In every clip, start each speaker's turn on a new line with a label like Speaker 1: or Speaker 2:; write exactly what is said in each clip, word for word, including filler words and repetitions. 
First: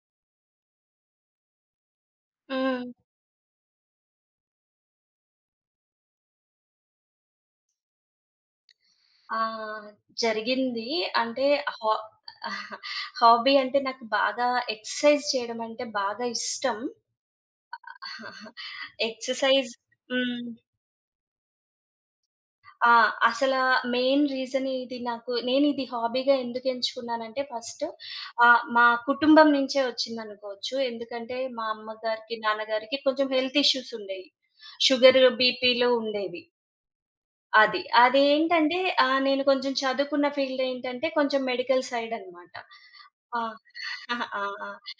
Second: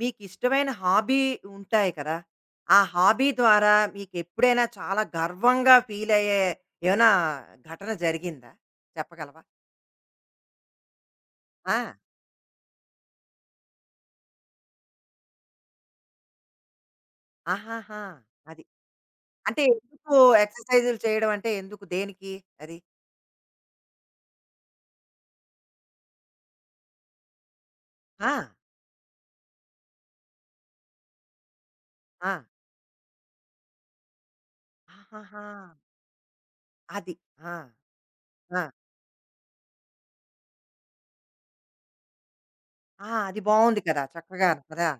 Speaker 1: మీకిష్టమైన హాబీ ఉంటాయి కదా! ఆ
Speaker 2: హ్మ్.
Speaker 1: హాబీ ద్వారా మీకెప్పుడైనా చాలా గర్వంగా ఫీలయ్యే ఏమైనా ఘటన జరిగిందా?
Speaker 2: ఆ!
Speaker 1: చెప్పగలవా?
Speaker 2: జరిగింది. అంటే
Speaker 1: ఆ!
Speaker 2: హా హాబీ అంటే నాకు బాగా ఎక్సర్సైజ్ చేయడం అంటే బాగా ఇష్టం.
Speaker 1: ఆహాహా! అది. అంటే
Speaker 2: ఎక్సర్సైజ్
Speaker 1: ఎందుకు
Speaker 2: హ్మ్.
Speaker 1: ఎక్సర్‌సైజులు చేయడం అంటే ఎందుకు? దేనికి అది?
Speaker 2: ఆ! అసల మెయిన్ రీజన్ ఇది నాకు నేను ఇది హాబీగా ఎందుకు ఎంచుకున్నానంటే ఫస్ట్
Speaker 1: ఆ!
Speaker 2: ఆహ్, మా కుటుంబం నుంచే వచ్చిందనుకోవచ్చు. ఎందుకంటే మా
Speaker 1: ఆ!
Speaker 2: అమ్మగారికి, నాన్నగారికి కొంచెం హెల్త్ ఇష్యూస్ ఉండేయి. షుగర్,
Speaker 1: ఆహాహా!
Speaker 2: బీపీలు ఉండేవి.
Speaker 1: అది. ఆ!
Speaker 2: అది.
Speaker 1: ఆ!
Speaker 2: అదేంటంటే ఆహ్, నేను కొంచెం చదువుకున్న ఫీల్డ్ ఏంటంటే కొంచెం మెడికల్ సైడ్ అన్నమాట.
Speaker 1: ఆ! అది
Speaker 2: ఆ!
Speaker 1: బావుంది కదా!
Speaker 2: ఆ!
Speaker 1: చక్కగాను
Speaker 2: ఆ!
Speaker 1: కదా!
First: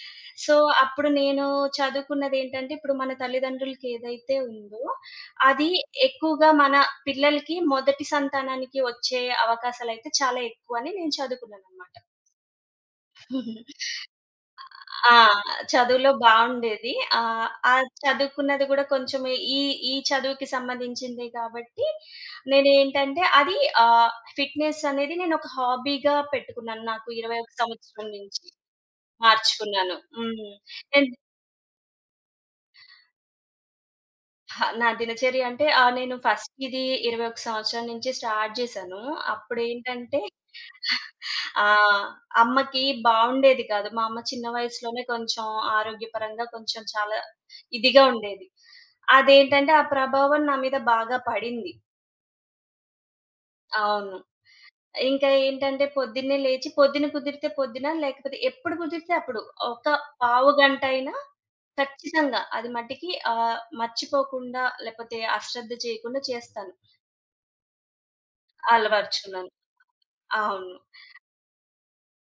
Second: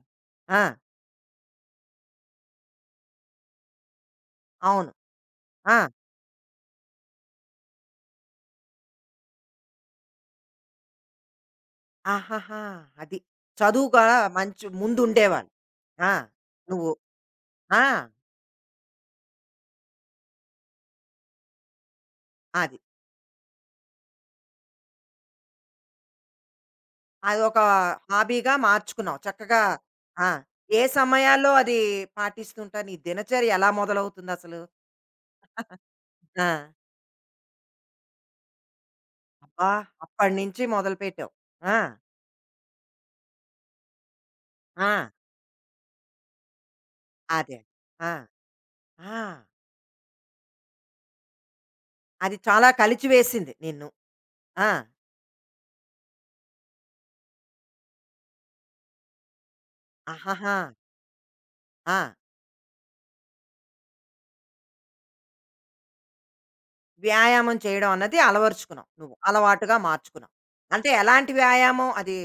Speaker 2: సో,
Speaker 1: ఆ!
Speaker 2: అప్పుడు నేను చదువుకున్నదేంటంటే ఇప్పుడు మన తల్లిదండ్రులకి ఏదైతే ఉందో
Speaker 1: అవును.
Speaker 2: అది
Speaker 1: ఆ!
Speaker 2: ఎక్కువగా మన పిల్లలకి మొదటి సంతానానికి వచ్చే అవకాశాలయితే చాలా ఎక్కువ అని నేను చదువుకున్నానన్నమాట.
Speaker 1: ఆహాహా! అది. చదువు కూడా మంచి
Speaker 2: ఆ!
Speaker 1: ముందుండేవాళ్ళు.
Speaker 2: చదువులో
Speaker 1: ఆ! నువ్వు.
Speaker 2: బావుండేది. ఆహ్, ఆ
Speaker 1: ఆ!
Speaker 2: చదువుకున్నది గూడా కొంచెం ఈ, ఈ చదువుకి సంబంధించిందే కాబట్టి,
Speaker 1: అది.
Speaker 2: నేనేంటంటే అది ఆహ్, ఫిట్‌నెస్ అనేది నేనొక హాబీగా పెట్టుకున్నాను. నాకు ఇరవై ఒక్క
Speaker 1: అదొక
Speaker 2: సంవత్సరం నుంచి
Speaker 1: హాబీగా మార్చుకున్నావు. చక్కగా
Speaker 2: మార్చుకున్నాను.
Speaker 1: ఆ!
Speaker 2: హ్మ్.
Speaker 1: ఏ
Speaker 2: నేను
Speaker 1: సమయాల్లో అది పాటిస్తుంటావు? నీ దినచర్య ఎలా మొదలవుతుందసలు?
Speaker 2: అహా! నా దినచర్య అంటే ఆహ్, నేను
Speaker 1: ఆ!
Speaker 2: ఫస్ట్ ఇది ఇరవై ఒక్క సంవత్సరం నుంచి స్టార్ట్ జేశాను.
Speaker 1: అబ్బా!
Speaker 2: అప్పుడేంటంటే
Speaker 1: అప్పటినుంచి మొదలుపెట్టావు.
Speaker 2: ఆ!
Speaker 1: ఆ!
Speaker 2: అమ్మకి బావుండేది కాదు. మా అమ్మ చిన్న వయసులోనే
Speaker 1: ఆ!
Speaker 2: కొంచెం ఆరోగ్యపరంగా కొంచెం చాలా
Speaker 1: అదే.
Speaker 2: ఇదిగా
Speaker 1: ఆ!
Speaker 2: ఉండేది.
Speaker 1: ఆ!
Speaker 2: అదేంటంటే ఆ ప్రభావం నా మీద బాగా పడింది.
Speaker 1: అది చాలా కలిచివేసింది నిన్ను.
Speaker 2: అవును.
Speaker 1: ఆ!
Speaker 2: ఇంకా ఏంటంటే పొద్దున్నే లేచి పొద్దున కుదిరితే పొద్దున, లేకపోతే ఎప్పుడు కుదిరితే అప్పుడు. ఒక పావు
Speaker 1: ఆహాహా!
Speaker 2: గంటైనా
Speaker 1: ఆ!
Speaker 2: ఖచ్చితంగా అది మటికి ఆహ్, మర్చిపోకుండా లేపోతే అశ్రద్ధ చేయకుండా చేస్తాను.
Speaker 1: వ్యాయామం చేయడం అన్నది అలవరుచుకున్నావు నువ్వు.
Speaker 2: అలవరుచుకున్నాను.
Speaker 1: అలవాటుగా మార్చుకున్నావు.
Speaker 2: అవును.
Speaker 1: అంటే ఎలాంటి వ్యాయామం? అది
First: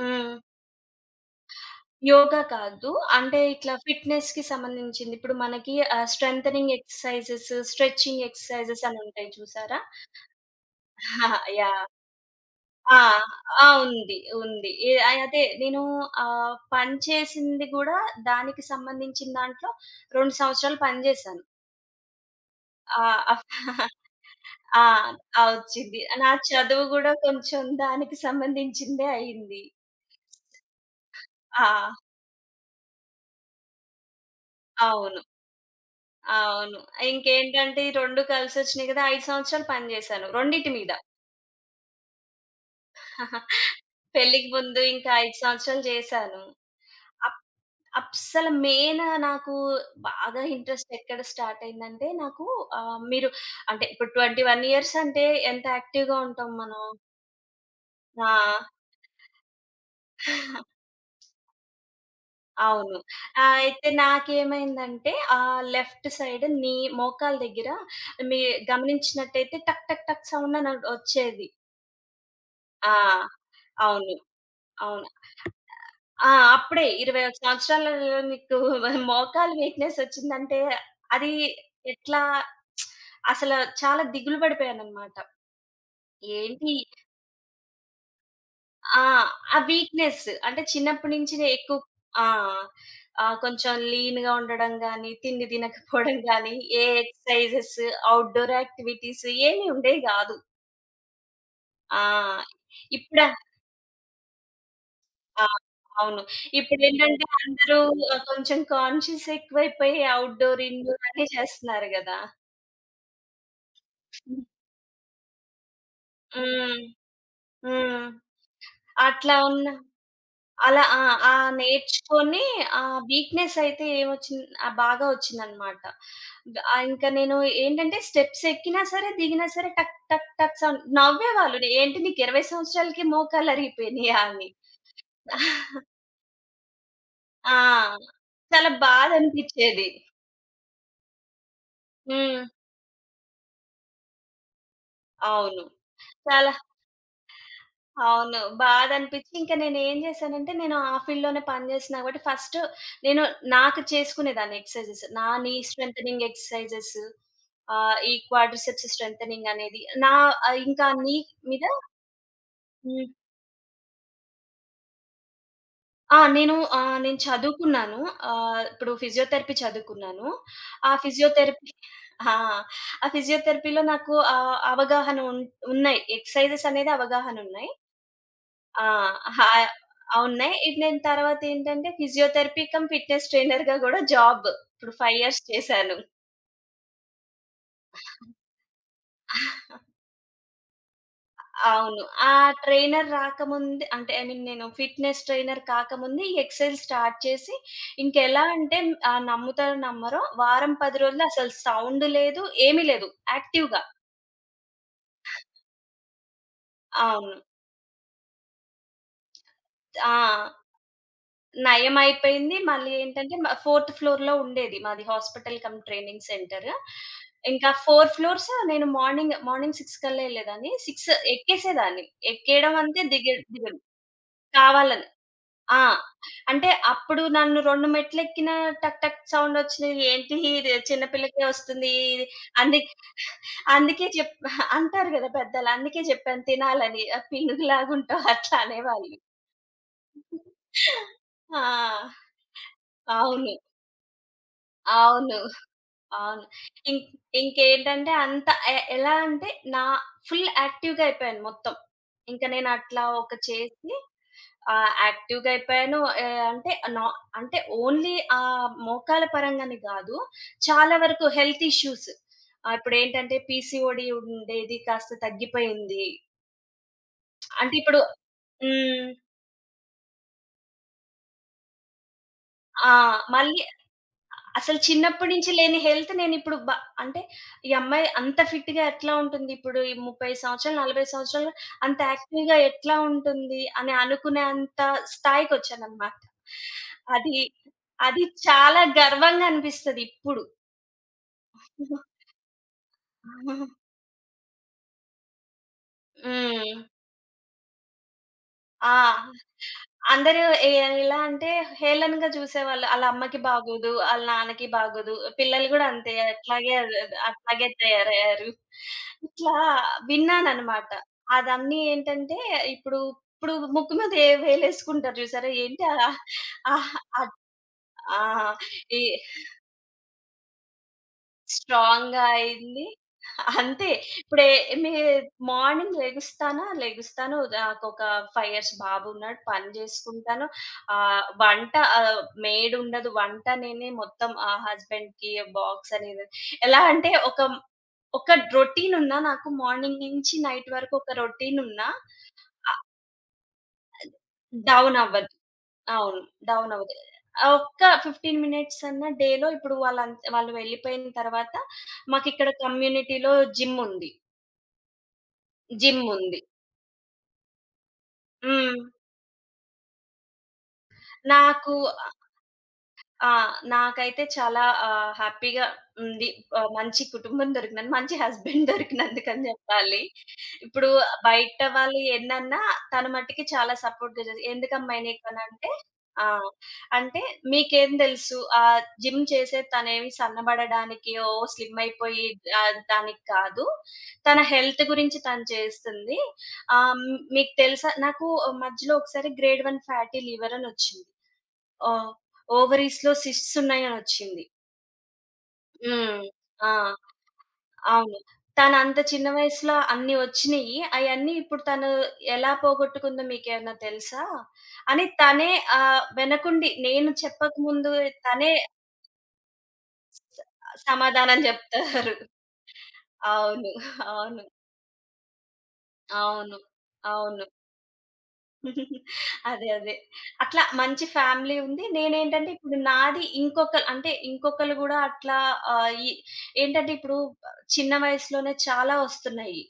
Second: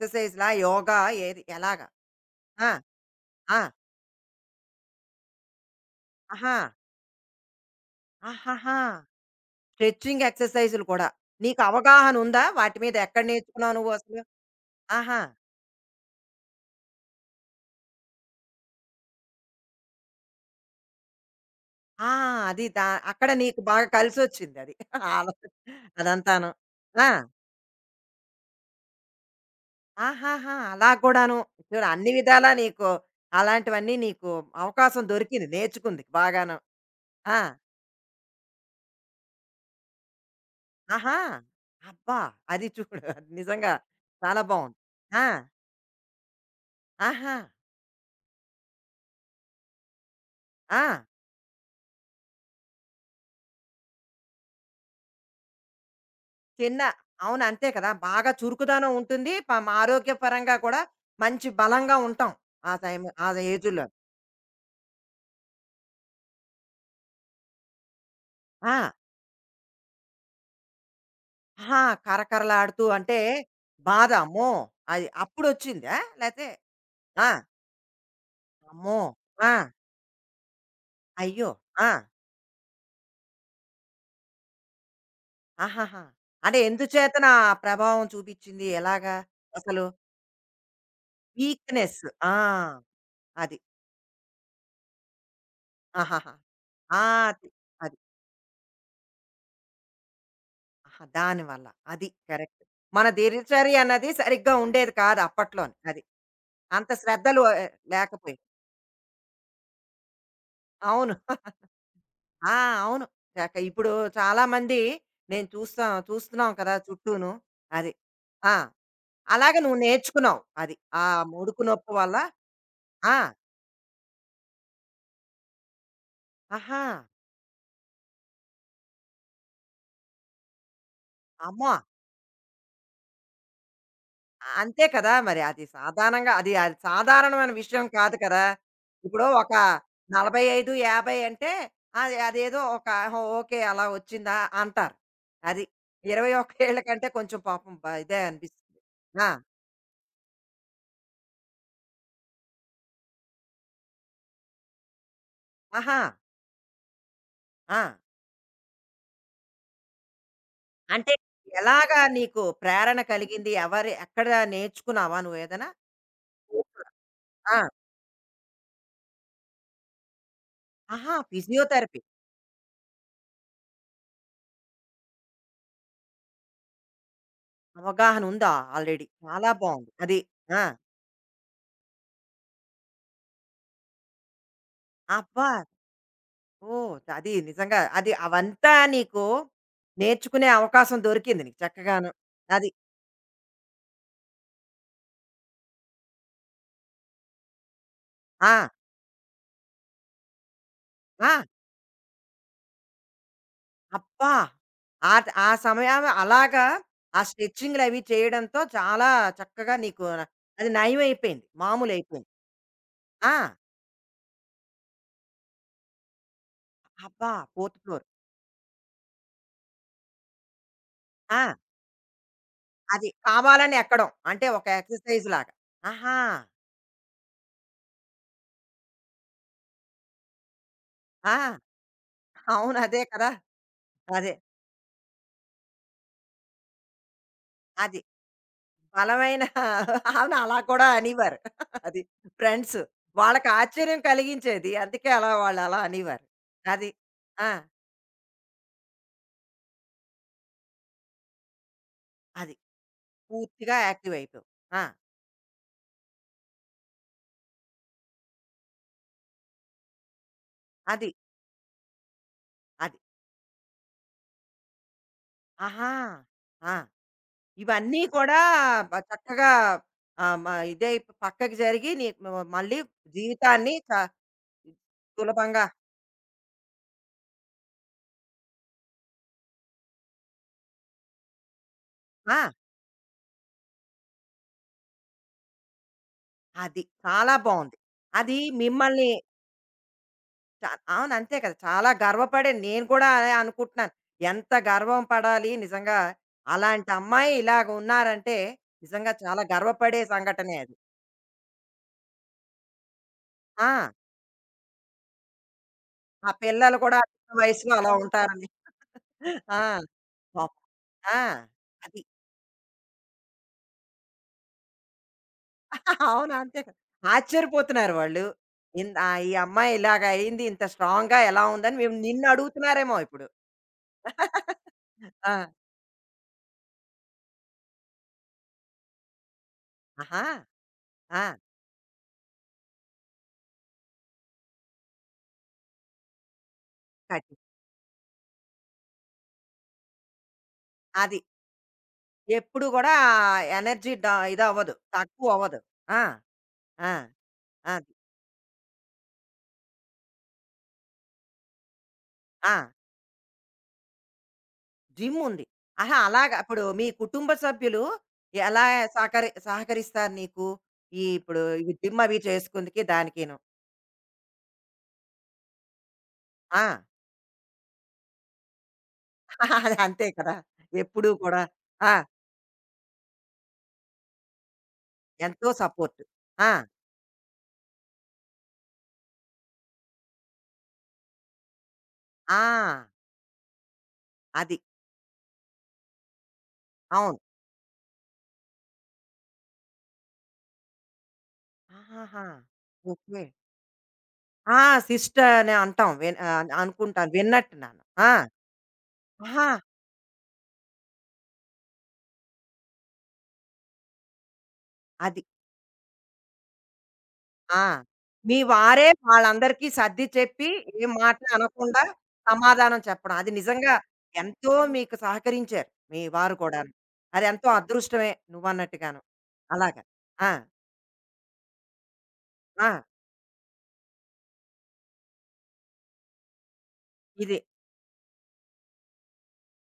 Speaker 2: హ్మ్.
Speaker 1: యోగా? ఏది? ఎలాగా?
Speaker 2: యోగా
Speaker 1: ఆ!
Speaker 2: కాదు. అంటే
Speaker 1: ఆ!
Speaker 2: ఇట్లా ఫిట్‌నెస్‌కి సంబంధించింది. ఇప్పుడు మనకి ఆహ్,
Speaker 1: ఆహా!
Speaker 2: స్ట్రెంథెనింగ్ ఎక్సర్‌సైజెస్, స్ట్రెచింగ్
Speaker 1: ఆహాహా!
Speaker 2: ఎక్సర్‌సైజెస్ అని ఉంటాయి చూసారా?
Speaker 1: స్ట్రెచింగ్ ఎక్సర్‌సైజులు కూడా. నీకు
Speaker 2: యాహ్!
Speaker 1: అవగాహన ఉందా? వాటి మీద
Speaker 2: ఆ!
Speaker 1: ఎక్కడ
Speaker 2: ఆ!
Speaker 1: నేర్చుకున్నావు నువ్వు
Speaker 2: ఉంది.
Speaker 1: అసలు?
Speaker 2: ఉంది. ఏ
Speaker 1: ఆహా!
Speaker 2: ఆహ్, అదే నేను ఆహ్, పని చేసింది గూడా దానికి సంబంధించిన దాంట్లో రెండు సంవత్సరాలు పని జేశాను.
Speaker 1: ఆ! అది దా అక్కడ
Speaker 2: ఆ!
Speaker 1: నీకు బాగా కలిసొచ్చిందది.
Speaker 2: ఆ!
Speaker 1: ఆలో
Speaker 2: ఆ! ఒచ్చింది. నా
Speaker 1: అదంతాను.
Speaker 2: చదువు
Speaker 1: ఆ!
Speaker 2: గూడా కొంచెం దానికి సంబంధించిందే అయింది.
Speaker 1: ఆహాహా! అలా కూడాను.
Speaker 2: ఆ!
Speaker 1: చూడు అన్ని విధాలా నీకు అలాంటివన్నీ నీకు అవకాశం
Speaker 2: అవును.
Speaker 1: దొరికింది నేర్చుకుందుకు బాగాను.
Speaker 2: అవును.
Speaker 1: ఆ!
Speaker 2: ఇంకేంటంటే ఈ రెండు కలిసొచ్చినాయి గదా! ఐదు సంవత్సరాలు పని జేశాను. రెండిటి మీద.
Speaker 1: ఆహా! అబ్బా! అది చూడు అది నిజంగా చాలా
Speaker 2: పెళ్ళికి
Speaker 1: బావుంది.
Speaker 2: ముందు ఇంకా
Speaker 1: ఆ!
Speaker 2: ఐదు సంవత్సరాలు జేశాను.
Speaker 1: ఆహా!
Speaker 2: అస్సలు మెయిన్ నాకు బాగా
Speaker 1: ఆ!
Speaker 2: ఇంట్రెస్ట్ ఎక్కడ స్టార్ట్ అయిందంటే నాకు ఆహ్, మీరు అంటే ఇప్పుడు ఇరవై ఒక్క ఇయర్స్ అంటే ఎంత యాక్టివ్‌గా ఉంటాం
Speaker 1: చిన్న
Speaker 2: మనం.
Speaker 1: అవును అంతే కదా! బాగా
Speaker 2: ఆ!
Speaker 1: చురుకుదనం ఉంటుంది. పం ఆరోగ్యపరంగా కూడా మంచి బలంగా ఉంటాం. ఆ
Speaker 2: అవును.
Speaker 1: టైమ్ ఆ
Speaker 2: ఆహ్,
Speaker 1: ఏజుల్లో.
Speaker 2: అయితే నాకేమైందంటే ఆహ్, లెఫ్ట్ సైడ్ నీ మోకాలు దగ్గర మీ
Speaker 1: ఆ!
Speaker 2: గమనించినట్టయితే టక్ టక్ టక్ సౌండ్ అని ఒ వచ్చేది.
Speaker 1: ఆహా! కరకరలాడుతూ
Speaker 2: ఆ!
Speaker 1: అంటే బాధ
Speaker 2: అవును.
Speaker 1: అమ్మో! అది
Speaker 2: అవును.
Speaker 1: అప్పుడొచ్చిందా?
Speaker 2: ఆ!
Speaker 1: లేతే
Speaker 2: అప్పుడే
Speaker 1: ఆ!
Speaker 2: ఇరవై ఒక్క సంవత్సరాలలో నీకు
Speaker 1: అమ్మో! ఆ!
Speaker 2: మోకాలు వీక్‌నెస్ వచ్చిందంటే అది
Speaker 1: అయ్యో! ఆ!
Speaker 2: ఎట్లా అసలు చాలా దిగులు పడిపోయానన్నమాట.
Speaker 1: ఆహాహా! అంటే
Speaker 2: ఏంటి
Speaker 1: ఎందుచేతన ఆ ప్రభావం చూపిచ్చింది?
Speaker 2: ఆ!
Speaker 1: ఎలాగా
Speaker 2: ఆ
Speaker 1: అసలు?
Speaker 2: వీక్‌నెస్ అంటే చిన్నప్పటి నుంచి ఎక్కువ
Speaker 1: వీక్‌నెస్.
Speaker 2: ఆ!
Speaker 1: ఆ!
Speaker 2: ఆ!
Speaker 1: అది.
Speaker 2: కొంచెం లీన్‌గా ఉండడం గాని, తిండి తినకపోవడం
Speaker 1: ఆహాహా!
Speaker 2: గాని, ఏ
Speaker 1: ఆ! అది.
Speaker 2: ఎక్సర్‌సైజెస్,
Speaker 1: అది.
Speaker 2: ఔట్‌డోర్ యాక్టివిటీస్ ఏమి ఉండేవి కాదు.
Speaker 1: ఆహా! దానివల్ల.
Speaker 2: ఆ!
Speaker 1: అది కరెక్ట్. మన
Speaker 2: ఇప్పుడా
Speaker 1: దినచర్య అన్నది సరిగ్గా ఉండేది కాదు
Speaker 2: ఆ!
Speaker 1: అప్పట్లోని. అది.
Speaker 2: అవును.
Speaker 1: అంత
Speaker 2: ఇప్పుడేంటంటే
Speaker 1: శ్రద్ధలు ఆహ్,
Speaker 2: అందరూ ఆహ్,
Speaker 1: లేకపోయి.
Speaker 2: కొంచెం కాన్షియస్ ఎక్కువైపోయి ఔట్‌డోర్, ఇండోర్
Speaker 1: అవును.
Speaker 2: అన్నీ చేస్తున్నారు గదా!
Speaker 1: ఆ! అవును. కాక ఇప్పుడు
Speaker 2: హ్మ్.
Speaker 1: చాలామంది నేను చూస్తా చూస్తున్నాం కదా
Speaker 2: హ్మ్.
Speaker 1: చుట్టూను. అది.
Speaker 2: హ్మ్.
Speaker 1: ఆ!
Speaker 2: అట్లా
Speaker 1: అలాగ
Speaker 2: ఉన్న
Speaker 1: నువ్వు నేర్చుకున్నావు. అది.
Speaker 2: అలా ఆ!
Speaker 1: ఆ
Speaker 2: ఆ
Speaker 1: ముడుకు నొప్పి వల్ల
Speaker 2: నేర్చుకొని ఆ
Speaker 1: ఆ!
Speaker 2: వీక్‌నెస్ అయితే ఏమొచ్చింది ఆహ్, బాగా వచ్చిందనమాట.
Speaker 1: ఆహా!
Speaker 2: ఆహ్, ఇంకా నేను ఏంటంటే స్టెప్స్ ఎక్కినా సరే, దిగినా సరే టక్ టక్ టక్ సౌండ్ నవ్వేవాళ్ళు.
Speaker 1: అమ్మో!
Speaker 2: "ఏంటి నీకు ఇరవై సంవత్సరాలకే మోకాళ్ళరిగిపోయినయా?" అని.
Speaker 1: అంతే కదా! మరి అది సాధారణంగా అది అది సాధారణమైన
Speaker 2: ఆ!
Speaker 1: విషయం కాదు కదా!
Speaker 2: చాలా
Speaker 1: ఇప్పుడు ఒక
Speaker 2: బాధనిపిచ్చేది.
Speaker 1: నలభై ఐదు, యాభై అంటే అది
Speaker 2: హ్మ్.
Speaker 1: అదేదో ఒక "ఓహో! ఓకే. అలా వచ్చిందా" అంటారు. అది
Speaker 2: అవును.
Speaker 1: ఇరవై ఒక్క
Speaker 2: చాలా
Speaker 1: ఏళ్ల కంటే కొంచెం పాపం బ ఇదే
Speaker 2: అవును.
Speaker 1: అనిపిస్తుంది. ఆ!
Speaker 2: బాధనిపిచ్చి ఇంక నేనేం జేశానంటే, నేను ఆ ఫీల్డ్‌లోనే పని జేస్తున్నా కాబట్టి ఫస్ట్ నేను నాకు చేసుకునేదాన్ని ఎక్సర్సైజెస్. నా నీ
Speaker 1: ఆహా!
Speaker 2: స్ట్రెంథెనింగ్ ఎక్సర్సైజెస్
Speaker 1: ఆ!
Speaker 2: ఆహ్, ఈ క్వాడ్రిసెప్స్ స్ట్రెంథెనింగ్ అనేది. నా ఆహ్, ఇంకా
Speaker 1: అంటే
Speaker 2: నీ మీద
Speaker 1: ఎలాగా నీకు ప్రేరణ
Speaker 2: హ్మ్.
Speaker 1: కలిగింది? ఎవరి ఎక్కడ నేర్చుకున్నావా నువ్వేదైనా?
Speaker 2: ఆ! నేను ఆహ్, నేను
Speaker 1: ఆ!
Speaker 2: చదువుకున్నాను. ఆహ్, ఇప్పుడు ఫిజియోథెరపీ చదువుకున్నాను. ఆ
Speaker 1: ఆహా!
Speaker 2: ఫిజియోథెరపీ
Speaker 1: ఫిజియోథెరపీ
Speaker 2: ఆ! ఆ ఫిజియోథెరపీలో నాకు ఆహ్, అవగాహన ఉన్ ఉన్నాయి. ఎక్సర్సైజెస్ అనేది అవగాహనున్నాయి.
Speaker 1: అవగాహన ఉందా
Speaker 2: ఆ!
Speaker 1: ఆల్రెడీ?
Speaker 2: హా
Speaker 1: చాలా బావుంది. అది.
Speaker 2: అవున్నాయి.
Speaker 1: ఆ!
Speaker 2: ఇటు నేను తర్వాతేంటంటే ఫిజియోథెరపీ కమ్ ఫిట్‌నెస్ ట్రైనర్‌గా గూడా జాబ్. ఇప్పుడు ఐదు ఇయర్స్
Speaker 1: అబ్బా!
Speaker 2: చేశాను.
Speaker 1: ఓహ్! అది నిజంగా అది అవంతా నీకు నేర్చుకునే అవకాశం దొరికింది నీకు
Speaker 2: అవును.
Speaker 1: చక్కగాను.
Speaker 2: ఆ
Speaker 1: అది.
Speaker 2: ట్రైనర్ రాకముందే అంటే ఐ మీన్ నేను ఫిట్‌నెస్ ట్రైనర్ కాకముందే ఈ ఎక్సైజ్ స్టార్ట్ చేసి, ఇంకెలా
Speaker 1: ఆ!
Speaker 2: అంటే ఆహ్, నమ్ముతారో నమ్మరో వారం పది రోజులు
Speaker 1: ఆ!
Speaker 2: అసలు సౌండ్ లేదు, ఏమీ లేదు యాక్టివ్‌గా.
Speaker 1: అబ్బా! ఆట్ ఆ సమయం అలాగా ఆ
Speaker 2: అవును.
Speaker 1: స్ట్రెచింగులవి చేయడంతో చాలా చక్కగా నీకు
Speaker 2: ఆ!
Speaker 1: అది నయమైపోయింది. మామూలయిపోయింది.
Speaker 2: నయమైపోయింది. మళ్ళీ
Speaker 1: ఆ!
Speaker 2: ఏంటంటే మ ఫోర్త్ ఫ్లోర్‌లో ఉండేది. మాది హాస్పిటల్ కమ్ ట్రైనింగ్ సెంటర్.
Speaker 1: అబ్బా!
Speaker 2: ఇంకా
Speaker 1: ఫోర్త్ ఫ్లోర్.
Speaker 2: నాలుగు ఫ్లోర్స్ నేను మార్నింగ్, మార్నింగ్ ఆరు కల్లా ఎళ్ళేదాన్ని. ఆరు
Speaker 1: ఆ!
Speaker 2: ఎక్కేసేదాన్ని. ఎక్కేయడం అంతే
Speaker 1: అది
Speaker 2: దిగే
Speaker 1: కావాలని
Speaker 2: దిగను.
Speaker 1: ఎక్కడం. అంటే ఒక
Speaker 2: కావాలని.
Speaker 1: ఎక్సర్‌సైజ్ లాగా.
Speaker 2: ఆ!
Speaker 1: ఆహా!
Speaker 2: అంటే అప్పుడు నన్ను రెండు మెట్లెక్కినా టక్ టక్ సౌండొచ్చినయి. ఏంటి ఇది చిన్న పిల్లకే
Speaker 1: ఆ!
Speaker 2: వస్తుంది. ఇది
Speaker 1: అవును.
Speaker 2: అంది
Speaker 1: అదే కదా!
Speaker 2: అందుకే
Speaker 1: అదే.
Speaker 2: చెప్ అంటారు గదా పెద్దలు. అందుకే జెప్పాను తినాలని. ఆ
Speaker 1: అది.
Speaker 2: పినుగులాగుంటావు అట్లా అనేవాళ్ళు.
Speaker 1: బలమైన అవును అలా కూడా అనేవారు.
Speaker 2: ఆ!
Speaker 1: అది ఫ్రెండ్స్. వాళ్ళకి
Speaker 2: అవును.
Speaker 1: ఆశ్చర్యం కలిగించేది. అందుకే అలా
Speaker 2: అవును.
Speaker 1: వాళ్ళు అలా అనేవారు.
Speaker 2: అవును.
Speaker 1: అది.
Speaker 2: ఇం
Speaker 1: ఆ!
Speaker 2: ఇంకేంటంటే అంత ఎ ఎలా అంటే నా ఫుల్ యాక్టివ్‌గా అయిపోయాను మొత్తం. ఇంక
Speaker 1: అది.
Speaker 2: నేను అట్లా ఒక
Speaker 1: పూర్తిగా
Speaker 2: చేసి
Speaker 1: యాక్టివ్ అయిపోయావు. ఆ!
Speaker 2: ఆహ్, యాక్టివ్‌గా అయిపోయాను. ఆహ్, అంటే నా అంటే ఓన్లీ ఆహ్, మోకాళ్ళ పరంగానే గాదు. చాలా
Speaker 1: అది.
Speaker 2: వరకు హెల్త్ ఇష్యూస్ ఆహ్,
Speaker 1: అది.
Speaker 2: ఇప్పుడేంటంటే పీసీఓడీ ఉండేది కాస్త
Speaker 1: ఆహా!
Speaker 2: తగ్గిపోయింది.
Speaker 1: ఆ!
Speaker 2: అంటే ఇప్పుడు
Speaker 1: ఇవన్నీ కూడా బ
Speaker 2: హ్మ్.
Speaker 1: చక్కగా ఆహ్, మ ఇదై పక్కకి జరిగి నీ మ మళ్ళీ
Speaker 2: ఆ! మళ్ళీ
Speaker 1: జీవితాన్ని చ
Speaker 2: అసలు చిన్నప్పటి నుంచి
Speaker 1: సులభంగా
Speaker 2: లేని హెల్త్ నేనిప్పుడు బ అంటే ఈ అమ్మాయి అంత ఫిట్‌గా ఎట్లా ఉంటుంది? ఇప్పుడు ఈ ముప్పై సంవత్సరాలు, నలభై సంవత్సరాలు అంత
Speaker 1: ఆ!
Speaker 2: యాక్టివ్‌గా ఎట్లా ఉంటుంది? అని అనుకునే అంత స్థాయికొచ్చాననమాట.
Speaker 1: అది. చాలా
Speaker 2: అది
Speaker 1: బావుంది.
Speaker 2: అది
Speaker 1: అది
Speaker 2: చాలా
Speaker 1: మిమ్మల్ని
Speaker 2: గర్వంగా అనిపిస్తది ఇప్పుడు.
Speaker 1: చా అవును అంతే కదా! చాలా గర్వపడాను. నేను కూడా అదే అనుకుంటున్నాను. ఎంత గర్వం పడాలి నిజంగా
Speaker 2: హ్మ్.
Speaker 1: అలాంటి అమ్మాయి ఇలాగ ఉన్నారంటే నిజంగా
Speaker 2: ఆ!
Speaker 1: చాలా గర్వపడే
Speaker 2: అందరూ
Speaker 1: సంఘటనే
Speaker 2: ఎ
Speaker 1: అది.
Speaker 2: ఎలా అంటే హేళనగా చూసేవాళ్ళు. ఆళ్ళ అమ్మకి
Speaker 1: ఆ!
Speaker 2: బాగోదు, ఆళ్ళ నాన్నకి బాగోదు. పిల్లలు గూడా అంతే
Speaker 1: ఆ
Speaker 2: అట్లాగే
Speaker 1: పిల్లలు కూడా చిన్న
Speaker 2: అట్లాగే
Speaker 1: వయసులో అలా ఉంటారని.
Speaker 2: తయారయ్యారు. ఇట్లా
Speaker 1: ఆ! పాపం.
Speaker 2: విన్నాననమాట.
Speaker 1: ఆ!
Speaker 2: అదన్నీ
Speaker 1: అది.
Speaker 2: ఏంటంటే ఇప్పుడు ఇప్పుడు ముక్కు మీద ఏ వేలేసుకుంటారు చూసారా? ఏంటి ఆ
Speaker 1: అవును అంతే కదా!
Speaker 2: ఆ!
Speaker 1: ఆశ్చర్యపోతున్నారు
Speaker 2: ఆ! ఆ!
Speaker 1: వాళ్ళు. ఇంద్
Speaker 2: ఈ
Speaker 1: ఆ! ఈ అమ్మాయి ఇలాగ అయింది ఇంత స్ట్రాంగ్‌గా ఎలా ఉందని మేము
Speaker 2: స్ట్రాంగ్‌గా
Speaker 1: నిన్ను
Speaker 2: అయింది.
Speaker 1: అడుగుతున్నారేమో ఇప్పుడు.
Speaker 2: అంతే. ఇప్పుడే మీ
Speaker 1: ఆ!
Speaker 2: మార్నింగ్ లెగుస్తానా, లెగుస్తాను. నాకొక ఐదు ఇయర్స్ బాబున్నాడు. పని
Speaker 1: ఆహా!
Speaker 2: జేసుకుంటాను.
Speaker 1: ఆ!
Speaker 2: ఆహ్, వంట ఆహ్, మేడుండదు. వంట నేనే మొత్తం ఆ హస్బెండ్‌కి బాక్స్ అని ఇది ఎలా అంటే
Speaker 1: కట్టి
Speaker 2: ఒక ఒక రొటీనున్నా నాకు మార్నింగ్ నుంచి నైట్ వరకు ఒక
Speaker 1: అది.
Speaker 2: రొటీనున్నా
Speaker 1: ఎప్పుడు
Speaker 2: ఆహ్,
Speaker 1: కూడా ఆ ఎనర్జీ డ ఇదవ్వదు.
Speaker 2: డౌనవ్వను.
Speaker 1: తక్కువవ్వదు. ఆ!
Speaker 2: అవును. డౌన్
Speaker 1: ఆ!
Speaker 2: అవుతది. ఆ ఒక్క
Speaker 1: అది.
Speaker 2: పదిహేను మినిట్స్ అన్నా డేలో ఇప్పుడు వాళ్ళంత వాళ్ళు వెళ్ళిపోయిన తర్వాత మాకిక్కడ
Speaker 1: ఆ!
Speaker 2: కమ్యూనిటీలో జిమ్ ఉంది.
Speaker 1: జిమ్ ఉంది. ఆహా!
Speaker 2: జిమ్
Speaker 1: అలాగా
Speaker 2: ఉంది.
Speaker 1: ఇప్పుడు మీ కుటుంబ సభ్యులు ఎలా
Speaker 2: హ్మ్.
Speaker 1: సహకరి సహకరిస్తారు నీకు? ఈ ఇప్పుడు ఇవి
Speaker 2: నాకు
Speaker 1: జిమ్ అవి చేసుకుందుకి
Speaker 2: ఆ!
Speaker 1: దానికిను.
Speaker 2: నాకైతే చాలా ఆహ్, హ్యాపీగా ఉంది.
Speaker 1: ఆ!
Speaker 2: ఆహ్, మంచి కుటుంబం దొరికినందుకు, మంచి హస్బెండ్ దొరికినందుకని
Speaker 1: అది
Speaker 2: జెప్పాలి.
Speaker 1: అంతే కదా!
Speaker 2: ఇప్పుడు
Speaker 1: ఎప్పుడూ కూడా.
Speaker 2: బయట
Speaker 1: ఆ!
Speaker 2: వాళ్ళు ఎన్నన్నా తన మట్టికి చాలా సపోర్ట్‌గా జేసి "ఎందుకమ్మాయి
Speaker 1: ఎంతో
Speaker 2: నీకనంటే"
Speaker 1: సపోర్ట్.
Speaker 2: ఆ!
Speaker 1: ఆ!
Speaker 2: అంటే "మీకేం దెలుసు ఆహ్, జిమ్ చేసేది తనేమి సన్నబడడానికి, ఓ స్లిమ్ అయిపోయి ఆహ్,
Speaker 1: ఆ!
Speaker 2: దానికి కాదు. తన
Speaker 1: అది.
Speaker 2: హెల్త్ గురించి తను చేస్తుంది. ఆహ్,
Speaker 1: అవును.
Speaker 2: మీకు తెలుసా" నాకు మధ్యలో ఒకసారి గ్రేడ్ వన్ ఫ్యాటీ లివర్ అనొచ్చింది. ఓహ్!
Speaker 1: ఆహాహా!
Speaker 2: ఓవరీస్‌లో
Speaker 1: ఓకే.
Speaker 2: సిస్ట్స్ ఉన్నాయనొచ్చింది.
Speaker 1: ఆ! సిస్టర్ అనే అంటాం. విన్
Speaker 2: హ్మ్.
Speaker 1: ఆహ్,
Speaker 2: ఆ!
Speaker 1: అనుకుంటాను. విన్నట్టున్నాను. ఆ!
Speaker 2: అవును. తనంత చిన్న
Speaker 1: ఆహా!
Speaker 2: వయసులో అన్ని వచ్చినియి. అయన్నీ ఇప్పుడు తను ఎలా పోగొట్టుకుందో మీకేమన్నా తెలుసా? అని
Speaker 1: అది.
Speaker 2: తనే ఆహ్, వెనకుండి నేను
Speaker 1: ఆ!
Speaker 2: చెప్పకముందు
Speaker 1: మీ
Speaker 2: తనే
Speaker 1: వారే వాళ్ళందరికీ సర్ది చెప్పి ఏ మాట
Speaker 2: సమాధానం
Speaker 1: అనకుండా
Speaker 2: జెప్తారు.
Speaker 1: సమాధానం చెప్పడం. అది
Speaker 2: అవును.
Speaker 1: నిజంగా
Speaker 2: అవును.
Speaker 1: ఎంతో మీకు సహకరించారు మీ వారు
Speaker 2: అవును.
Speaker 1: కూడాను.
Speaker 2: అవును.
Speaker 1: అదెంతో అదృష్టమే నువ్వన్నట్టుగాను.
Speaker 2: అదే.
Speaker 1: అలాగా.
Speaker 2: అదే.
Speaker 1: ఆ!
Speaker 2: అట్లా మంచి ఫ్యామిలీ ఉంది. నేనేంటంటే
Speaker 1: ఆ!
Speaker 2: ఇప్పుడు నాది ఇంకొక అంటే ఇంకొకళ్ళు గూడా అట్లా ఆహ్, ఈ ఏంటంటే ఇప్పుడు
Speaker 1: ఇది.
Speaker 2: చిన్న వయసులోనే చాలా వస్తున్నాయి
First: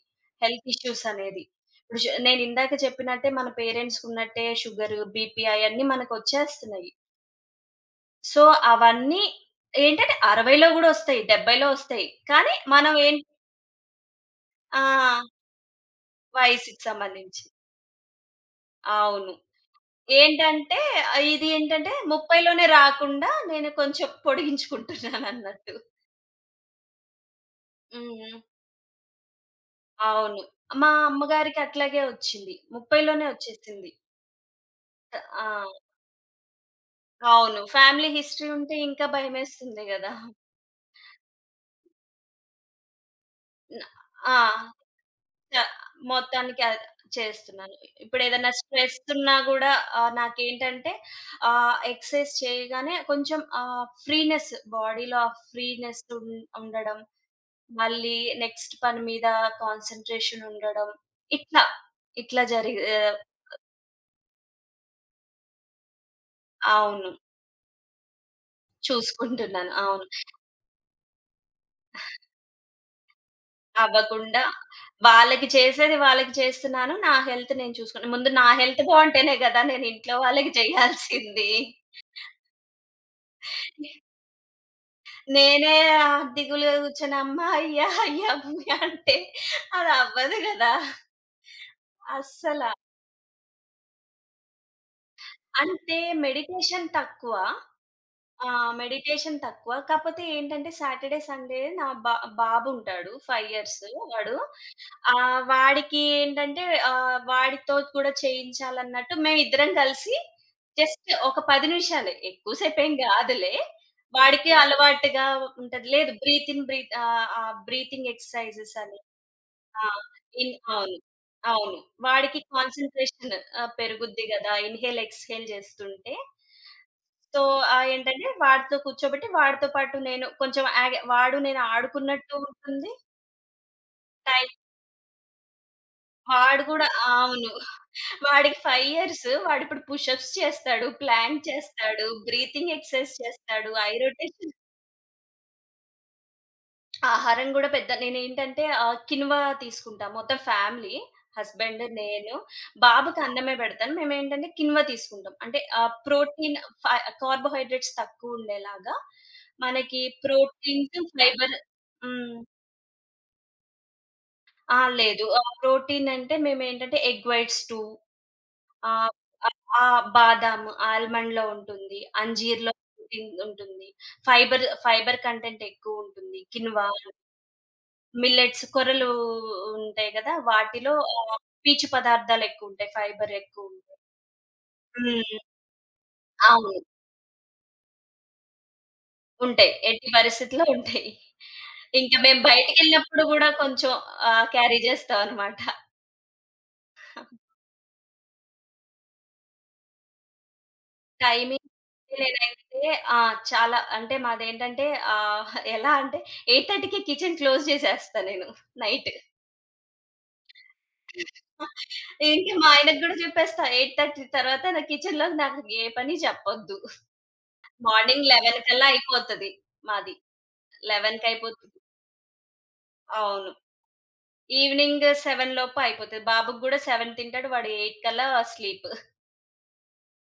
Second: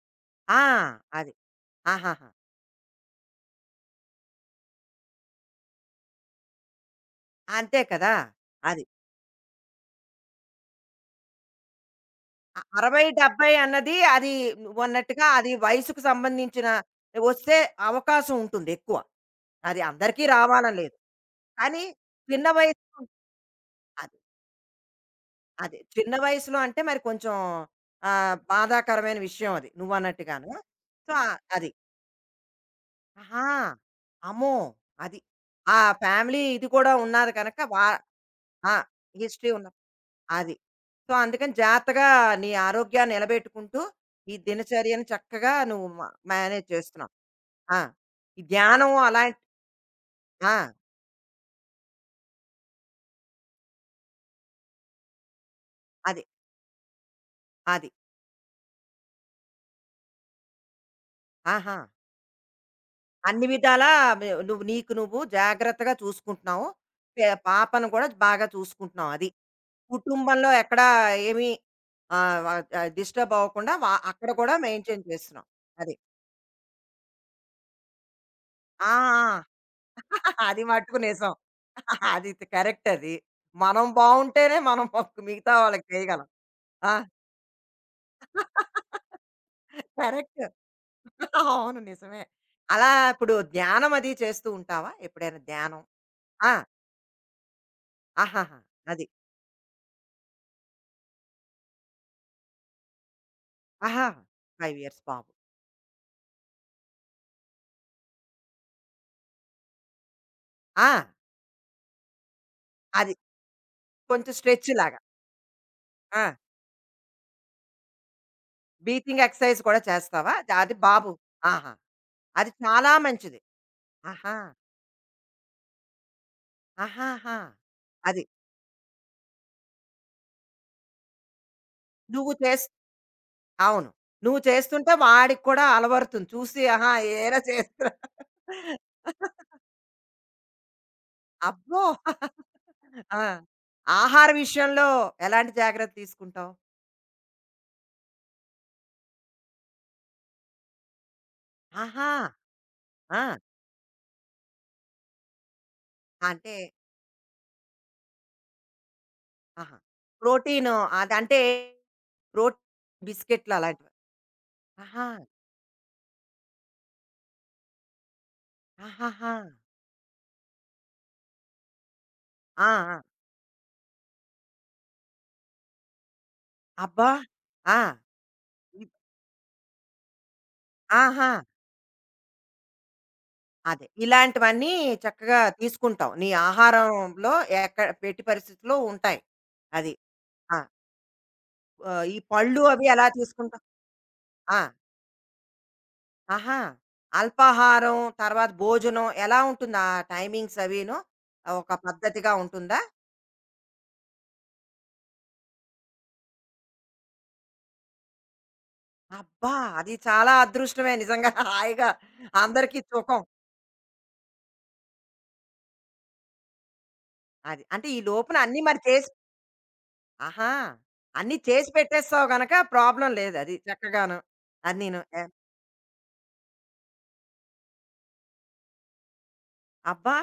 Speaker 1: ఆ!
Speaker 2: హెల్త్ ఇష్యూస్
Speaker 1: అది.
Speaker 2: అనేది. ఇప్పుడు షు
Speaker 1: ఆహాహా!
Speaker 2: నేను ఇందాక చెప్పినట్టే మన పేరెంట్స్‌కున్నట్టే షుగరు, బీపీ అయన్నీ మనకొచ్చేస్తున్నాయి.
Speaker 1: అంతే కదా!
Speaker 2: సో,
Speaker 1: అది.
Speaker 2: అవన్నీ ఏంటంటే అరవైలో గూడా వస్తాయి. డెబ్బైలో వస్తాయి. కానీ
Speaker 1: అ
Speaker 2: మనం
Speaker 1: అరవై,
Speaker 2: ఏం
Speaker 1: డెబ్బై అన్నది అది
Speaker 2: ఆ!
Speaker 1: నువ్వన్నట్టుగా అది వయసుకు సంబంధించిన
Speaker 2: వయసుకి సంబంధించి.
Speaker 1: వస్తే అవకాశం ఉంటుంది ఎక్కువ.
Speaker 2: అవును.
Speaker 1: అది అందరికీ రావాలని
Speaker 2: ఏంటంటే
Speaker 1: లేదు.
Speaker 2: ఆహ్, ఇది
Speaker 1: కానీ
Speaker 2: ఏంటంటే ముప్పై
Speaker 1: చిన్న
Speaker 2: లోనే
Speaker 1: వయసు
Speaker 2: రాకుండా నేను కొంచెం
Speaker 1: అది.
Speaker 2: పొడిగించుకుంటున్నానన్నట్టు.
Speaker 1: అదే. చిన్న వయసులో అంటే మరి కొంచెం ఆహ్,
Speaker 2: హ్మ్.
Speaker 1: బాధాకరమైన విషయం అది
Speaker 2: అవును.
Speaker 1: నువ్వన్నట్టుగాను.
Speaker 2: మా
Speaker 1: సో, ఆ-
Speaker 2: అమ్మగారికి
Speaker 1: అది.
Speaker 2: అట్లాగే వచ్చింది. ముప్పై లోనే
Speaker 1: ఆహా!
Speaker 2: వచ్చేసింది.
Speaker 1: అమ్మో! అది.
Speaker 2: ఆ!
Speaker 1: ఆ ఫ్యామిలీ ఇది కూడా ఉన్నది కనుక
Speaker 2: అవును.
Speaker 1: వా
Speaker 2: ఫ్యామిలీ హిస్టరీ
Speaker 1: ఆ!
Speaker 2: ఉంటే ఇంకా
Speaker 1: హిస్టరీ ఉన్న
Speaker 2: భయమేస్తుంది గదా!
Speaker 1: అది. సో, అందుకని జాగ్రత్తగా నీ ఆరోగ్యాన్ని నిలబెట్టుకుంటూ,
Speaker 2: న
Speaker 1: ఈ
Speaker 2: ఆ!
Speaker 1: దినచర్యను చక్కగా
Speaker 2: చ
Speaker 1: నువ్వు మ
Speaker 2: మొత్తానికి
Speaker 1: మేనేజ్
Speaker 2: అది
Speaker 1: చేస్తున్నావు.
Speaker 2: చేస్తున్నాను.
Speaker 1: ఆ! ఈ
Speaker 2: ఇప్పుడేదైనా
Speaker 1: ధ్యానం
Speaker 2: స్ట్రెస్ ఉన్నా
Speaker 1: అలాంటి
Speaker 2: గూడా ఆహ్,
Speaker 1: ఆ!
Speaker 2: నాకేంటంటే ఆహ్, ఎక్సర్‌సైజ్ చేయగానే కొంచెం ఆహ్, ఫ్రీనెస్ బాడీలో ఆ ఫ్రీనెస్
Speaker 1: అది.
Speaker 2: ఉం ఉండడం.
Speaker 1: అది.
Speaker 2: మళ్ళీ నెక్స్ట్ పని మీద కాన్సంట్రేషన్ ఉండడం. ఇట్లా,
Speaker 1: ఆహా!
Speaker 2: ఇట్లా జరిగి ఆహ్,
Speaker 1: అన్ని విధాలా వ్ నువ్వు నీకు నువ్వు జాగ్రత్తగా చూసుకుంటున్నావు.
Speaker 2: అవును.
Speaker 1: పె పాపను కూడా బాగా చూసుకుంటున్నావు అది.
Speaker 2: చూసుకుంటున్నాను. అవును.
Speaker 1: కుటుంబంలో ఎక్కడా ఏమి ఆహ్, వ ఆహ్, డిస్టర్బ్ అవ్వకుండా వ అక్కడ
Speaker 2: అవ్వకుండా
Speaker 1: కూడా మెయింటైన్
Speaker 2: వాళ్ళకి
Speaker 1: చేస్తున్నావు. అది.
Speaker 2: చేసేది వాళ్ళకి చేస్తున్నాను. నా హెల్త్ నేను చూసుకున్నా. ముందు నా హెల్త్
Speaker 1: ఆ!
Speaker 2: బావుంటేనే గదా! నేను ఇంట్లో
Speaker 1: ఆ!
Speaker 2: వాళ్ళకి
Speaker 1: అది మట్టుకు నిజం.
Speaker 2: చేయాల్సింది.
Speaker 1: అది తి కరెక్ట్ అది. మనం బావుంటేనే మనం పక్ మిగతా
Speaker 2: నేనే
Speaker 1: వాళ్ళకి
Speaker 2: ఆహ్,
Speaker 1: చేయగలం.
Speaker 2: దిగులుగా
Speaker 1: ఆ!
Speaker 2: కూర్చొని అమ్మా! అయ్యా! అయ్యా! అమ్మా! అంటే అది అవ్వదు
Speaker 1: కరెక్ట్.
Speaker 2: గదా!
Speaker 1: అవును నిజమే.
Speaker 2: అస్సల.
Speaker 1: అలా ఇప్పుడు ధ్యానం అది చేస్తూ ఉంటావా? ఎప్పుడైనా ధ్యానం?
Speaker 2: అంటే
Speaker 1: ఆ!
Speaker 2: మెడిటేషన్ తక్కువ. ఆ!
Speaker 1: ఆహాహా! అది.
Speaker 2: మెడిటేషన్ తక్కువ. కాపోతే ఏంటంటే సాటర్‌డే, సండే నా బా బాబుంటాడు ఐదు ఇయర్స్
Speaker 1: ఆహా!
Speaker 2: వాడు.
Speaker 1: ఐదు ఇయర్స్ బాబు.
Speaker 2: ఆహ్, వాడికి ఏంటంటే ఆహ్, వాడితో కూడా చేయించాలన్నట్టు మేమిద్దరం కలిసి
Speaker 1: ఆ!
Speaker 2: జస్ట్ ఒక పది నిమిషాలే. ఎక్కువసేపేం
Speaker 1: అది
Speaker 2: గాదులే.
Speaker 1: కొంచెం
Speaker 2: వాడికి
Speaker 1: స్ట్రెచ్ లాగా.
Speaker 2: అలవాటుగా ఉంటది. లేదు
Speaker 1: ఆ!
Speaker 2: బ్రీత్ ఇన్ బ్రీత్ ఆహ్, ఆ బ్రీతింగ్ ఎక్సర్‌సైజెస్ అని.
Speaker 1: బ్రీతింగ్ ఎక్సర్‌సైజ్ కూడా
Speaker 2: ఆ!
Speaker 1: చేస్తావా?
Speaker 2: ఇన్
Speaker 1: ద అది
Speaker 2: అవును.
Speaker 1: బాబు ఆహా!
Speaker 2: అవును. వాడికి
Speaker 1: అది చాలా
Speaker 2: కాన్సంట్రేషన్
Speaker 1: మంచిది.
Speaker 2: ఆహ్, పెరుగుద్ది
Speaker 1: ఆహా!
Speaker 2: గదా! ఇన్‌హేల్, ఎక్స్‌హేల్ జేస్తుంటే.
Speaker 1: ఆహాహా!
Speaker 2: సో, ఆహ్,
Speaker 1: అది.
Speaker 2: ఏంటంటే వాడితో కూర్చోబెట్టి, వాడితో పాటు నేను కొంచెం యాగ్ వాడు నేను
Speaker 1: నువ్వు
Speaker 2: ఆడుకున్నట్టు
Speaker 1: చేస్
Speaker 2: ఉంటుంది.
Speaker 1: అవును. నువ్వు
Speaker 2: టైం
Speaker 1: చేస్తుంటే వాడికి కూడా అలవడుతుంది. చూసి
Speaker 2: వాడు గూడా
Speaker 1: ఆహా! ఏరా
Speaker 2: అవును.
Speaker 1: చేస్తున్నా
Speaker 2: వాడికి ఐదు ఇయర్స్. వాడిప్పుడు పుషప్స్ చేస్తాడు, ప్లాంక్
Speaker 1: అబ్బో!
Speaker 2: చేస్తాడు, బ్రీతింగ్ ఎక్సర్‌సైజ్
Speaker 1: ఆ!
Speaker 2: చేస్తాడు,
Speaker 1: ఆహార
Speaker 2: ఐరోటేషన్
Speaker 1: విషయంలో ఎలాంటి జాగ్రత్త తీసుకుంటావు?
Speaker 2: ఆహారం గూడా పెద్ద నేనేంటంటే ఆహ్, కినువ తీసుకుంటా. మొత్తం ఫ్యామిలీ హస్బెండ్,
Speaker 1: ఆహా!
Speaker 2: నేను, బాబుకి
Speaker 1: ఆ!
Speaker 2: అన్నమే పెడతాను. మేమేంటంటే కినువ తీసుకుంటాం. అంటే ఆహ్,
Speaker 1: అంటే
Speaker 2: ప్రోటీన్ ఫై కార్బోహైడ్రేట్స్ తక్కువుండేలాగా
Speaker 1: ఆహా!
Speaker 2: మనకి
Speaker 1: ప్రోటీను
Speaker 2: ప్రోటీన్స్,
Speaker 1: అదంటే
Speaker 2: ఫైబర్ హ్మ్.
Speaker 1: ప్రోటీన్ బిస్కెట్లు అలాంటివా?
Speaker 2: ఆ!
Speaker 1: ఆహా!
Speaker 2: లేదు. ఆహ్, ప్రోటీన్ అంటే మేమేంటంటే ఎగ్ వైట్స్ రెండు ఆహ్,
Speaker 1: ఆహాహా!
Speaker 2: ఆహ్, బాదాం, ఆల్మండ్‌లో ఉంటుంది.
Speaker 1: ఆ!
Speaker 2: అంజీర్‌లో
Speaker 1: ఆ!
Speaker 2: ప్రోటీన్ ఉంటుంది. ఫైబర్, ఫైబర్ కంటెంట్ ఎక్కువుంటుంది. కినువ
Speaker 1: అబ్బా! ఆ!
Speaker 2: మిల్లెట్స్
Speaker 1: ఇ
Speaker 2: కొర్రలు ఉంటాయి గదా! వాటిలో
Speaker 1: ఆహా!
Speaker 2: ఆహ్, పీచు పదార్థాలెక్కువుంటాయి. ఫైబర్
Speaker 1: అదే.
Speaker 2: ఎక్కువుంటాయి.
Speaker 1: ఇలాంటివన్నీ
Speaker 2: హ్మ్.
Speaker 1: చక్కగా తీసుకుంటావు. నీ
Speaker 2: అవును.
Speaker 1: ఆహారంలో ఎక్కడ పెట్టి పరిస్థితిలో ఉంటాయి.
Speaker 2: ఉంటాయి.
Speaker 1: అది.
Speaker 2: ఎట్టి
Speaker 1: ఆ!
Speaker 2: పరిస్థితిలో ఉంటాయి.
Speaker 1: ఆహ్, ఈ
Speaker 2: ఇంకా మేము
Speaker 1: పళ్ళు అవి ఎలా
Speaker 2: బయటికెళ్ళినప్పుడు గూడా
Speaker 1: తీసుకుంటావు?
Speaker 2: కొంచెం ఆహ్,
Speaker 1: ఆ!
Speaker 2: క్యారీ చేస్తాం అనమాట.
Speaker 1: ఆహా! అల్పాహారం, తర్వాత భోజనం ఎలా ఉంటుంది ఆ టైమింగ్స్ అవిను?
Speaker 2: టైమింగ్
Speaker 1: ఒక పద్ధతిగా ఉంటుందా?
Speaker 2: నేనైతే ఆ! చాలా అంటే మాదేంటంటే ఆహ్, ఎలా అంటే 8:30కే కిచెన్ క్లోజ్ చేసేస్తా నేను నైట్.
Speaker 1: అబ్బా! అది చాలా అదృష్టమే నిజంగా. హాయిగా
Speaker 2: ఇంక మా
Speaker 1: అందరికీ
Speaker 2: ఆయనకి గూడా
Speaker 1: సుఖం.
Speaker 2: చెప్పేస్తా ఎనిమిదిన్నర తర్వాత నా కిచెన్‌లోకి నాకు ఏ పని చెప్పొద్దు.
Speaker 1: అది. అంటే ఈ
Speaker 2: మార్నింగ్
Speaker 1: లోపున అన్నీ
Speaker 2: పదకొండు
Speaker 1: మరి
Speaker 2: కల్లా
Speaker 1: చేసి
Speaker 2: అయిపోతది మాది.
Speaker 1: ఆహా!
Speaker 2: పదకొండుకి
Speaker 1: అన్నీ చేసి
Speaker 2: అయిపోతది.
Speaker 1: పెట్టేస్తావు గనక ప్రాబ్లమ్
Speaker 2: అవును.
Speaker 1: లేదది. చక్కగాను. అది నేను
Speaker 2: ఈవినింగ్
Speaker 1: ఎ
Speaker 2: ఏడు లోపు అయిపోతది. బాబుకి గూడా ఏడు తింటాడు. వాడు ఎనిమిది కల్లా స్లీప్.
Speaker 1: అబ్బా!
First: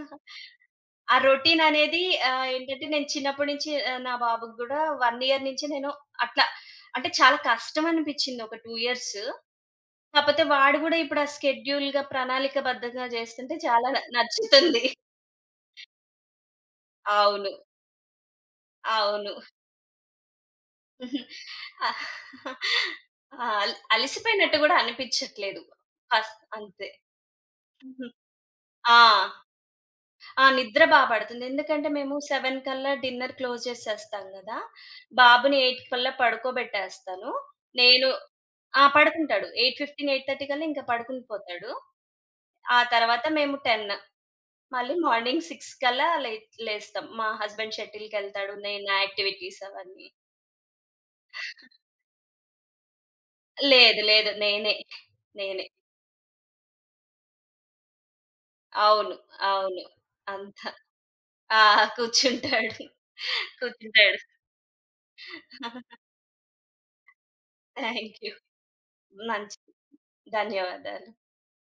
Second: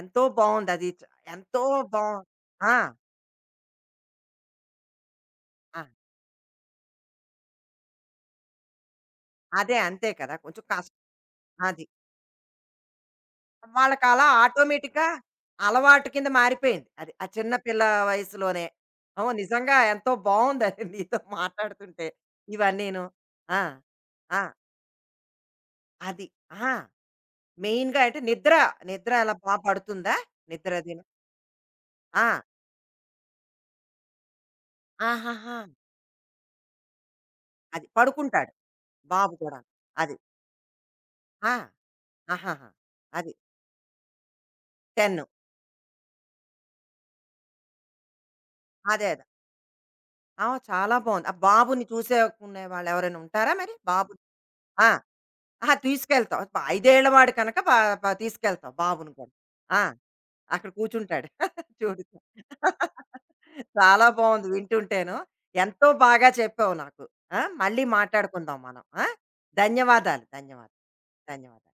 Speaker 1: ఎంతో బావుందది.
Speaker 2: ఆ
Speaker 1: చ
Speaker 2: రొటీన్
Speaker 1: ఎంతో
Speaker 2: అనేది
Speaker 1: బావుంది.
Speaker 2: ఆహ్,
Speaker 1: ఆ!
Speaker 2: ఏంటంటే నేను చిన్నప్పటి నుంచి ఆహ్, నా బాబుకి గూడా ఒక ఇయర్ నుంచి
Speaker 1: ఆ!
Speaker 2: నేను అట్లా అంటే చాలా కష్టం అనిపిచ్చింది ఒక రెండు ఇయర్స్.
Speaker 1: అదే అంతే కదా!
Speaker 2: కాపోతే
Speaker 1: కొంచెం
Speaker 2: వాడు
Speaker 1: కష్
Speaker 2: గూడా ఇప్పుడు ఆ
Speaker 1: అది.
Speaker 2: స్కెడ్యూల్‌గా ప్రణాళికబద్ధంగా జేస్తుంటే చాలా
Speaker 1: వాళ్ళకలా
Speaker 2: నచ్చుతుంది.
Speaker 1: ఆటోమేటిక్‌గా అలవాటు కింద మారిపోయింది. అది. ఆ
Speaker 2: అవును.
Speaker 1: చిన్న పిల్ల వయసులోనే.
Speaker 2: అవును.
Speaker 1: అవును. నిజంగా ఎంతో బావుందది నీతో మాట్లాడుతుంటే ఇవన్నీను.
Speaker 2: ఆ!
Speaker 1: ఆ!
Speaker 2: అల్
Speaker 1: ఆ!
Speaker 2: అలిసిపోయినట్టు గూడా అనిపిచ్చట్లేదు.
Speaker 1: అది.
Speaker 2: ఫస్ట్
Speaker 1: ఆ!
Speaker 2: అంతే.
Speaker 1: మెయిన్‌గా
Speaker 2: హుహు.
Speaker 1: అంటే నిద్ర,
Speaker 2: ఆ!
Speaker 1: నిద్ర అలా బా పడుతుందా?
Speaker 2: ఆ! నిద్ర బా
Speaker 1: నిద్రదిను.
Speaker 2: పడుతుంది. ఎందుకంటే మేము
Speaker 1: ఆ!
Speaker 2: ఏడు కల్లా డిన్నర్ క్లోజ్ చేసేస్తాం గదా!
Speaker 1: ఆహాహా!
Speaker 2: బాబుని ఎనిమిది కల్లా పడుకోబెట్టేస్తాను.
Speaker 1: అది
Speaker 2: నేను
Speaker 1: పడుకుంటాడు
Speaker 2: ఆ!
Speaker 1: బాబు
Speaker 2: పడుకుంటాడు.
Speaker 1: కూడా.
Speaker 2: ఎనిమిది పదిహేను,
Speaker 1: అది.
Speaker 2: ఎనిమిదిన్నర కల్లా ఇంకా పడుకుని
Speaker 1: ఆ!
Speaker 2: పోతాడు.
Speaker 1: ఆహాహా!
Speaker 2: ఆ తర్వాత
Speaker 1: అది
Speaker 2: మేము పది మళ్ళీ
Speaker 1: పది
Speaker 2: మార్నింగ్ ఆరు కల్లా లే లేస్తాం. మా హస్బెండ్ షటిల్‌కెళ్తాడు. నేను నా
Speaker 1: అదే. అదే.
Speaker 2: యాక్టివిటీస్ అవన్నీ.
Speaker 1: ఆ! చాలా బావుంది. ఆ బాబుని చూసేకునే వాళ్ళెవరైనా ఉంటారా మరి?
Speaker 2: లేదు.
Speaker 1: బాబు
Speaker 2: లేదు. నేనే.
Speaker 1: ఆ!
Speaker 2: నేనే.
Speaker 1: అహా! తీసుకెళ్తావు. ప ఐదు ఏళ్ల వాడు కనుక ప ప తీసుకెళ్తావు బాబుని
Speaker 2: అవును.
Speaker 1: కూడా. ఆ!
Speaker 2: అవును. అంత
Speaker 1: అక్కడ కూర్చుంటాడు.
Speaker 2: ఆ!
Speaker 1: చూడుకు.
Speaker 2: కూర్చుంటాడు.
Speaker 1: చాలా
Speaker 2: కూర్చుంటాడు.
Speaker 1: బావుంది వింటుంటేను. ఎంతో బాగా చెప్పావు నాకు. ఆ! మళ్ళీ
Speaker 2: థాంక్ యూ.
Speaker 1: మాట్లాడుకుందాం మనం. ఆ!
Speaker 2: మంచిది.
Speaker 1: ధన్యవాదాలు. ధన్యవాదాలు.
Speaker 2: ధన్యవాదాలు.
Speaker 1: ధన్యవాదాలు.